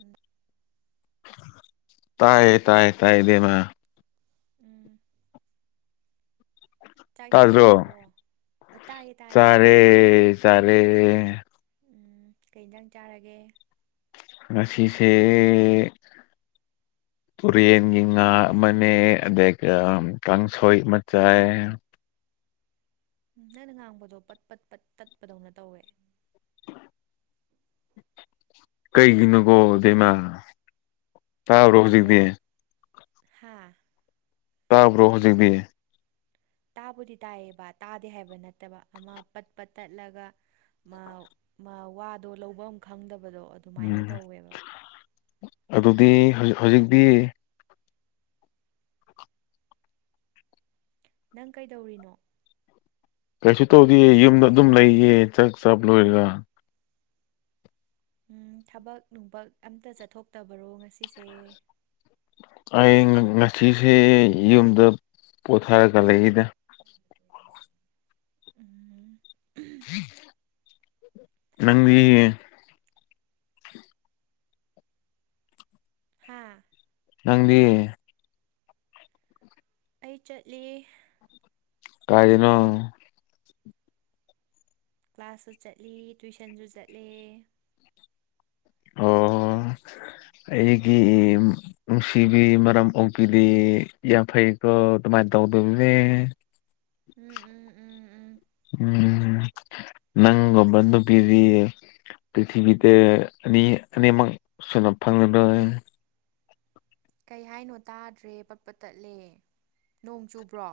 ꯎꯝ ꯇꯥꯏꯌꯦ ꯇꯥꯏꯌꯦ ꯇꯥꯏꯌꯦ ꯗꯦꯃ ꯎꯝ ꯆꯥꯛ ꯏꯁꯤꯡ ꯇꯥꯖ꯭ꯔꯣ ꯆꯥꯔꯕꯣ ꯑ ꯇꯥꯏꯌꯦ ꯇꯥꯏꯌꯦ ꯆꯔꯦ ꯆꯔꯦ ꯎꯝ ꯀꯩ ꯏꯖꯥꯡ ꯆꯥꯔꯒꯦ ꯉꯁꯤꯁꯦ ꯇꯨꯔꯦꯟꯒꯤ ꯉꯥ ꯃꯅꯦ ꯑꯗꯨꯒ ꯀꯥꯡꯁꯣꯏ ꯃꯆꯥꯥꯏ ꯅꯪꯅ ꯉꯥꯡꯕꯗꯣ ꯄꯠ ꯄꯠ ꯄꯠ ꯇꯠꯄꯗꯧꯅ ꯇꯧꯋꯦ ꯀꯩꯒꯤꯅꯣꯀꯣ ꯗꯩꯃꯥ ꯇꯥꯕ꯭ꯔꯣ ꯍꯧꯖꯤꯛꯇꯤ ꯍꯥꯥ ꯇꯥꯕ꯭ꯔꯣ ꯍꯧꯖꯤꯛꯕꯤ ꯇꯥꯕꯨꯗꯤ ꯇꯥꯏꯌꯦꯕ ꯇꯥꯗꯦ ꯍꯥꯏꯕ ꯅꯠꯇꯕ ꯑꯃ ꯄꯠꯄꯠ ꯇꯠꯂꯒ ꯃꯥ ꯃꯥ ꯋꯥꯗꯣ ꯂꯧꯕꯝ ꯈꯪꯗꯕꯗꯣ ꯑꯗꯨꯃꯥꯏꯅ ꯎꯝ ꯇꯧꯋꯦꯕ ꯑꯗꯨꯗꯤꯖꯤ ꯍꯧꯖꯤꯛꯇꯤ ꯅꯪ ꯀꯩꯗꯧꯔꯤꯅꯣ ꯀꯩꯁꯨ ꯇꯧꯗꯦ ꯌꯨꯝꯗ ꯑꯗꯨꯝ ꯂꯩꯌꯦ ꯆꯥꯛ ꯆꯕ ꯂꯣꯏꯔꯒ ꯎꯝ ꯊꯕꯛ ꯅꯨꯡꯕꯛ ꯑꯝꯇ ꯆꯠꯊꯣꯛꯇꯕꯔꯣ ꯉꯁꯤꯁꯦ ꯑꯩ ꯉꯁꯤꯁꯦ ꯌꯨꯝꯗ ꯄꯣꯊꯔꯒ ꯂꯩꯏꯅꯦ ꯎꯝ ꯅꯪꯒꯤ ꯍꯥꯥ ꯅꯪꯗꯤ ꯑꯩ ꯆꯠꯂꯤ ꯀꯥꯏꯗꯅꯣ ꯀ꯭ꯂꯥꯁꯁꯨ ꯆꯠꯂꯤ ꯇꯨꯋꯏꯁꯟꯁꯨ ꯆꯠꯂꯦ ꯑꯣ ꯑꯩꯒꯤ ꯅꯨꯡꯁꯤꯕꯤ ꯃꯔꯝ ꯑꯣꯄꯤꯗꯤ ꯌꯥꯝ ꯐꯩꯀꯣ ꯑꯗꯨꯃꯥꯏꯅ ꯇꯧꯗꯕꯤꯅꯦ ꯎꯝ ꯎꯝ ꯝ ꯎꯝ ꯎꯝ ꯎꯝ ꯅꯪꯕ ꯑꯗꯨ ꯀꯁꯤ ꯄ꯭ꯔꯤꯊꯤꯕꯤꯗ ꯑꯅꯤ ꯑꯅꯤꯃꯛꯛ ꯁꯅꯥꯞ ꯐꯪꯅꯕ ꯀꯩ ꯍꯥꯏꯅꯣ ꯇꯥꯗ꯭ꯔꯦ ꯄꯠꯄ ꯇꯠꯂꯦ ꯅꯣꯡ ꯆꯨꯕ꯭ꯔꯣ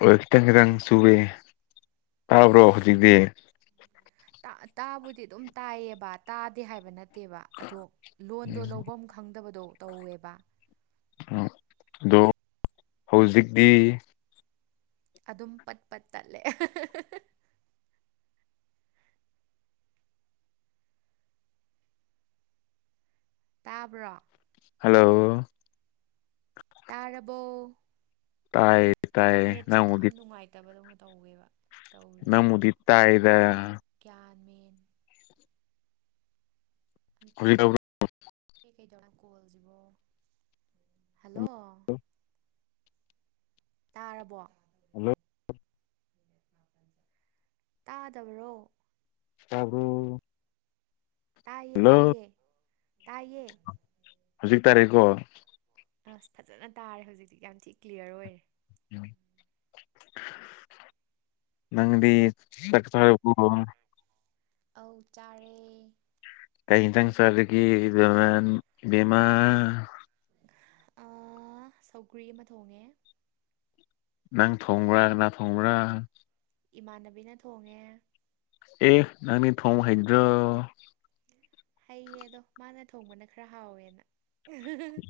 ꯍ ꯈꯤꯇꯪ ꯈꯤꯇꯪ ꯆꯨꯏꯦ ꯇꯥꯕ꯭ꯔꯣ ꯍꯧꯖꯤꯛꯇꯤ ꯇꯥꯕꯨꯗꯤ ꯑꯗꯨꯝ ꯇꯥꯏꯌꯦꯕ ꯇꯥꯗꯦ ꯍꯥꯏꯕ ꯅꯠꯇꯦ ꯅꯠꯇꯦꯕ ꯑꯗꯣ ꯂꯣꯟꯗꯣ ꯂꯐꯝ ꯈꯪꯗꯕꯗꯣ ꯇꯧꯋꯦꯕ ꯎ ꯑꯗꯣ ꯍꯧꯖꯤꯛꯇꯤ ꯑꯗꯨꯝ ꯄꯠ ꯄꯠ ꯇꯠꯂꯦ ꯇꯥꯕ꯭ꯔꯣ ꯍꯜꯂꯣ ꯇꯥꯔꯕꯣ ꯇꯥꯏꯌꯦ ꯇꯥꯏꯌꯦ ꯅ ꯎꯗꯤ ꯐꯇꯕꯗꯧꯅ ꯇꯧꯒꯦꯕ ꯇꯧꯔꯤꯁꯦ ꯅꯪꯕꯨꯗꯤ ꯇꯥꯏꯗ ꯒ꯭ꯌꯥꯟ ꯃꯦꯟ ꯍꯧ ꯀꯗꯧ ꯀꯣ ꯍꯜꯂꯣ ꯇꯥꯔꯕꯣ ꯍꯜꯂꯣ ꯇꯥꯗꯕꯔꯣ ꯇꯕꯕꯨ ꯇꯥꯏꯌꯦ ꯇꯥꯏꯌꯦ ꯇꯥꯏꯌꯦꯌꯦ ꯍꯧꯖꯤꯛ ꯇꯥꯔꯦꯀꯣ ꯑꯁ ꯐꯖꯅ ꯇꯥꯔꯦ ꯍꯧꯖꯤꯛꯇꯤ ꯌꯥꯝ ꯊꯤ ꯀ꯭ꯂꯤꯌꯥꯔ ꯑꯣꯏꯔꯦ ꯅꯪꯗꯤ ꯆ ꯆꯣ ꯑ ꯆꯥꯔꯦ ꯀ ꯌꯦꯟꯁꯥꯡ ꯆꯗꯒꯤ ꯕꯃ ꯕꯃꯥ ꯁꯧꯒ꯭ꯔꯤ ꯑꯃ ꯊꯣꯡꯉꯦ ꯅꯪ ꯊꯣꯡꯕ꯭ꯔꯥ ꯅꯥ ꯊꯣꯡꯕ꯭ꯔꯥ ꯏꯃꯥꯟꯅꯕꯤꯅ ꯊꯣꯡꯉꯦ ꯑꯦ ꯅꯪꯅꯤ ꯊꯣꯡ ꯍꯩꯗ꯭ꯔꯣ ꯍꯩꯌꯦ ꯑꯗꯣ ꯃꯥꯅ ꯊꯣꯡꯕꯅ ꯈꯔ ꯍꯥꯎꯋꯦꯅ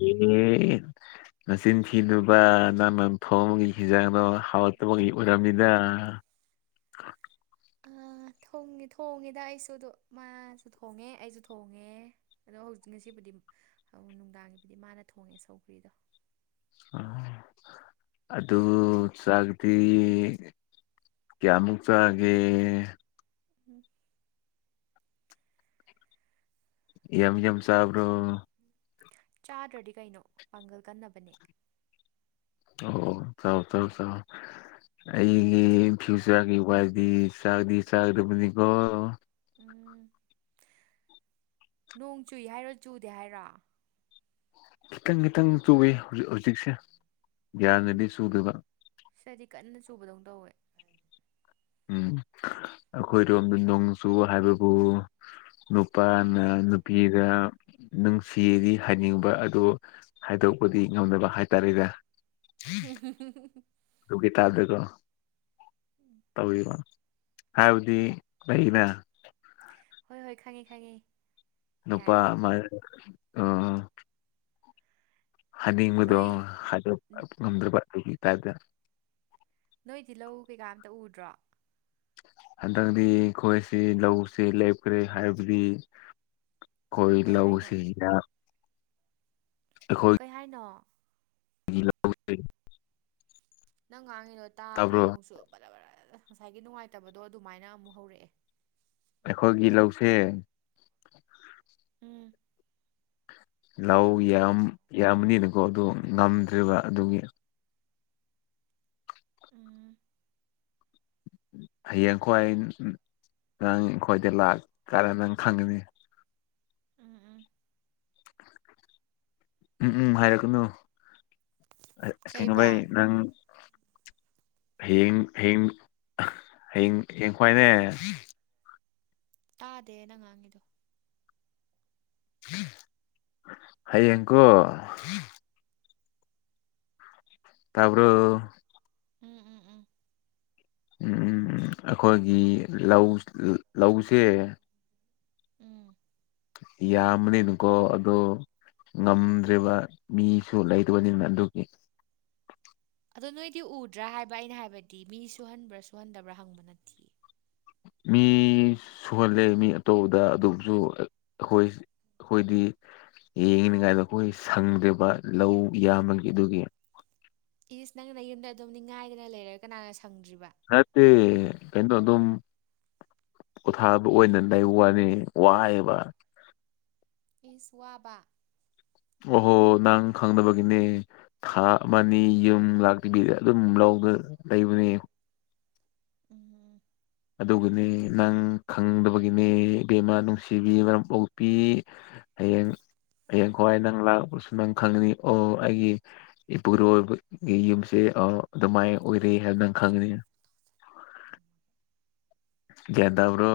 ꯑꯦ ꯃꯆꯤꯟ ꯊꯤꯗꯨꯕ ꯅꯃꯝ ꯊꯣꯡꯕꯒꯤ ꯍꯤꯖꯥꯡꯗꯣ ꯍꯥꯎꯠ ꯃꯒ ꯏꯔꯝꯗ ꯑ ꯊꯣꯡꯉꯦ ꯊꯣꯡꯉꯦꯗ ꯑꯩꯁꯨ ꯑꯗꯨ ꯃꯥꯁꯨ ꯊꯣꯡꯉꯦ ꯑꯩꯁꯨ ꯊꯣꯡꯉꯦ ꯑꯗꯣ ꯍꯧꯖꯤꯛ ꯉꯁꯤꯕꯨꯗꯤ ꯅꯨꯡꯗꯥꯡꯒꯤꯕꯨꯗꯤ ꯃꯥꯅ ꯊꯣꯡꯉꯦ ꯁꯧꯒ꯭ꯔꯤꯗꯣ ꯑ ꯑꯗꯨ ꯆꯒꯗꯤ ꯀꯌꯥꯃꯨꯛ ꯆꯒꯦ ꯎꯝ ꯑꯦꯦꯝ ꯑꯦꯦꯝ ꯁꯥꯕꯣ ꯆꯥꯗ꯭ꯔꯗꯤ ꯀꯩꯅꯣ ꯄꯥꯡꯒꯜ ꯀꯟꯅꯕꯅꯦ ꯑꯣ ꯆꯥꯎꯥꯎ ꯆꯥꯎ ꯆꯥꯎ ꯑꯩꯒꯤ ꯐ꯭ꯌꯨꯆꯔꯒꯤ ꯋꯥꯗꯤ ꯆꯥꯛꯗꯤ ꯆꯥꯒꯗꯕꯅꯤꯀꯣ ꯎꯝ ꯅꯣꯡ ꯆꯨꯏ ꯍꯥꯏꯔꯣ ꯆꯨꯗꯦ ꯍꯥꯏꯔꯣ ꯈꯤꯇꯪ ꯈꯤꯇꯪ ꯆꯨꯏ ꯍꯧꯖꯤꯛ ꯍꯧꯖꯤꯛꯁꯦ ꯒ꯭ꯌꯥꯟꯅꯗꯤ ꯆꯨꯗꯕ ꯁꯤꯔꯗꯤ ꯀꯟꯅ ꯆꯨꯕꯗꯧꯅ ꯇꯧꯋꯦ ꯎꯝ ꯑꯩꯈꯣꯏꯗꯣꯝꯗ ꯅꯣꯡꯆꯨ ꯍꯥꯏꯕꯕꯨ ꯅꯨꯄꯥꯅ ꯅꯨꯄꯤꯤꯒ ꯅꯨꯡꯁꯤꯌꯦꯗꯤ ꯍꯥꯏꯅꯤꯡꯕ ꯑꯗꯣ ꯍꯥꯏꯗꯣꯛꯄꯗꯤ ꯉꯝꯅꯕ ꯍꯥꯏꯇꯥꯔꯦꯅꯦ ꯍ ꯑꯗꯨꯒꯤ ꯇꯕꯕꯀꯣ ꯎꯝ ꯇꯧꯔꯤꯕ ꯍꯥꯏꯕꯗꯤ ꯑꯩꯅ ꯍꯣꯏ ꯍꯣꯏ ꯈꯪꯉꯤ ꯈꯪꯉꯦ ꯅꯨꯄꯥ ꯌꯥꯔꯦ ꯃꯥ ꯎꯝ ꯅꯣꯏ ꯍꯅꯤꯃꯗꯨꯣ꯭ꯔꯗ ꯅꯣꯏꯗꯤ ꯂꯧ ꯀꯩꯀꯥ ꯑꯇ ꯎꯗ꯭ꯔꯣ ꯍꯟꯗꯛꯇꯗꯤ ꯑꯩꯈꯣꯏꯁꯤ ꯂꯧꯁꯤ ꯂꯦꯞꯈ꯭ꯔꯦ ꯍꯥꯏꯕꯗꯤ ꯀꯣꯏ ꯀꯩ ꯍꯥꯏꯅꯣ ꯂꯎꯁꯤꯗꯣꯏ ꯀꯩ ꯍꯥꯏꯅꯣ ꯏꯂꯦ ꯅꯪ ꯉꯥꯡꯉꯤꯗꯣ ꯇꯥꯗꯦ ꯇꯥꯕ꯭ꯔꯣ ꯑꯃꯨꯛꯁꯨ ꯕꯔꯥ ꯔꯥ ꯉꯁꯥꯏꯒꯤ ꯅꯨꯡꯉꯥꯏꯇꯕꯗꯣ ꯑꯗꯨꯃꯥꯏꯅ ꯑꯃꯨꯛ ꯍꯧꯔꯛꯑꯦ ꯑꯩꯈꯣꯏꯒꯤ ꯂꯧꯁꯦ ꯎꯝ ꯂꯧ ꯌꯥꯝꯃꯅꯤꯅꯀꯣ ꯑꯗꯨ ꯉꯝꯗ꯭ꯔꯦꯔꯤꯕ ꯑꯗꯨꯒꯤ ꯎꯝ ꯍꯌꯦꯡꯈꯣꯏ ꯅꯪ ꯑꯩꯈꯣꯏꯗ ꯂꯥꯛꯀꯥꯟꯔ ꯅꯪ ꯈꯪꯒꯅꯤ ꯎꯝ ꯎꯝ ꯎꯝ ꯎꯝ ꯀꯩꯕꯥ ꯍꯥꯏꯔꯛꯀꯅꯨꯦꯡꯉꯕꯩ ꯅꯪ ꯍꯌꯦꯡ ꯍꯌꯦꯡ ꯍꯌꯦꯡ ꯍꯌꯦꯡ ꯈ꯭ꯋꯥꯏꯅꯦ ꯇꯥꯗꯦ ꯅ ꯉꯥꯡꯉꯤꯗꯣ ꯍꯌꯦꯡꯀꯣ ꯇꯥꯄꯣ ꯎꯝ ꯎꯝ ꯎꯝ ꯎꯝ ꯑꯩꯈꯣꯏꯒꯤ ꯂꯧ ꯂꯧꯁꯦ ꯎꯝ ꯌꯥꯝꯕꯅꯤꯅꯨꯀꯣ ꯑꯗꯣ ꯉꯝꯗ꯭ꯔꯤꯕ ꯃꯤꯁꯨ ꯂꯩꯇꯕꯅꯤꯅ ꯑꯗꯨꯒꯤ ꯑꯗꯣ ꯅꯣꯏꯗꯤ ꯎꯗ꯭ꯔꯥ ꯍꯥꯏꯕ ꯑꯩꯅ ꯍꯥꯏꯕꯗꯤ ꯃꯤ ꯁꯨꯍꯟꯕ꯭ꯔꯥ ꯁꯨꯍꯟꯗꯕ꯭ꯔꯥ ꯍꯪꯕ ꯅꯠꯇꯤꯌꯦ ꯃꯤ ꯁꯨꯍꯜꯂꯦ ꯃꯤ ꯑꯇꯣꯞꯄꯗ ꯑꯗꯨꯝꯁꯨ ꯑꯩ ꯑꯩꯈꯣꯏ ꯑꯩꯈꯣꯏꯗꯤ ꯌꯦꯡꯉꯤꯅꯤꯉꯥꯏꯗ ꯑꯩꯈꯣꯏ ꯁꯪꯗ꯭ꯔꯦꯕ ꯂꯧ ꯌꯥꯝꯕꯒꯤ ꯑꯗꯨꯒꯤ ꯏꯁ ꯅꯪ ꯌꯨꯝꯗ ꯑꯗꯨꯝ ꯅꯤꯡꯉꯥꯏꯗꯅ ꯂꯩꯔꯒ ꯀꯅꯥꯅ ꯁꯪꯗ꯭ꯔꯤꯕ ꯅꯠꯇꯦ ꯀꯩꯅꯣ ꯑꯗꯨꯝ ꯄꯣꯊꯥꯕ ꯑꯣꯏꯅ ꯎꯝ ꯎꯝ ꯂꯩ ꯋꯥꯅꯤ ꯋꯥꯍꯩꯕ ꯏꯁ ꯋꯥꯕ ꯑꯣꯍꯣ ꯅꯪ ꯈꯪꯗꯕꯒꯤꯅꯦ ꯊꯥ ꯑꯃ ꯑꯅꯤ ꯌꯨꯝ ꯂꯥꯛꯇꯕꯤꯗ ꯑꯗꯨꯝ ꯂꯧꯗ ꯂꯩꯕꯅꯦ ꯎꯝ ꯑꯗꯨꯒꯤꯅꯤ ꯅꯪ ꯈꯪꯗꯕꯒꯤꯅꯦ ꯏꯕꯦꯝꯃꯥ ꯅꯨꯡꯁꯤꯕꯤ ꯃꯔꯝ ꯄꯣꯛꯄꯤ ꯍꯌꯦꯡ ꯍꯌꯦꯡ ꯈ꯭ꯋꯥꯏ ꯅꯪ ꯂꯥꯛꯄꯁꯨ ꯅꯪ ꯈꯪꯅꯤ ꯑꯣ ꯑꯩꯒꯤ ꯏꯄꯨꯔꯣꯏꯕꯒꯤ ꯌꯨꯝꯁꯦ ꯑꯣ ꯑꯗꯨꯃꯥꯏꯅ ꯑꯣꯏꯔꯦ ꯍꯥꯏꯕ ꯅꯪ ꯈꯪꯒꯅꯤ ꯒ꯭ꯌꯥꯟ ꯇꯕ꯭ꯔꯣ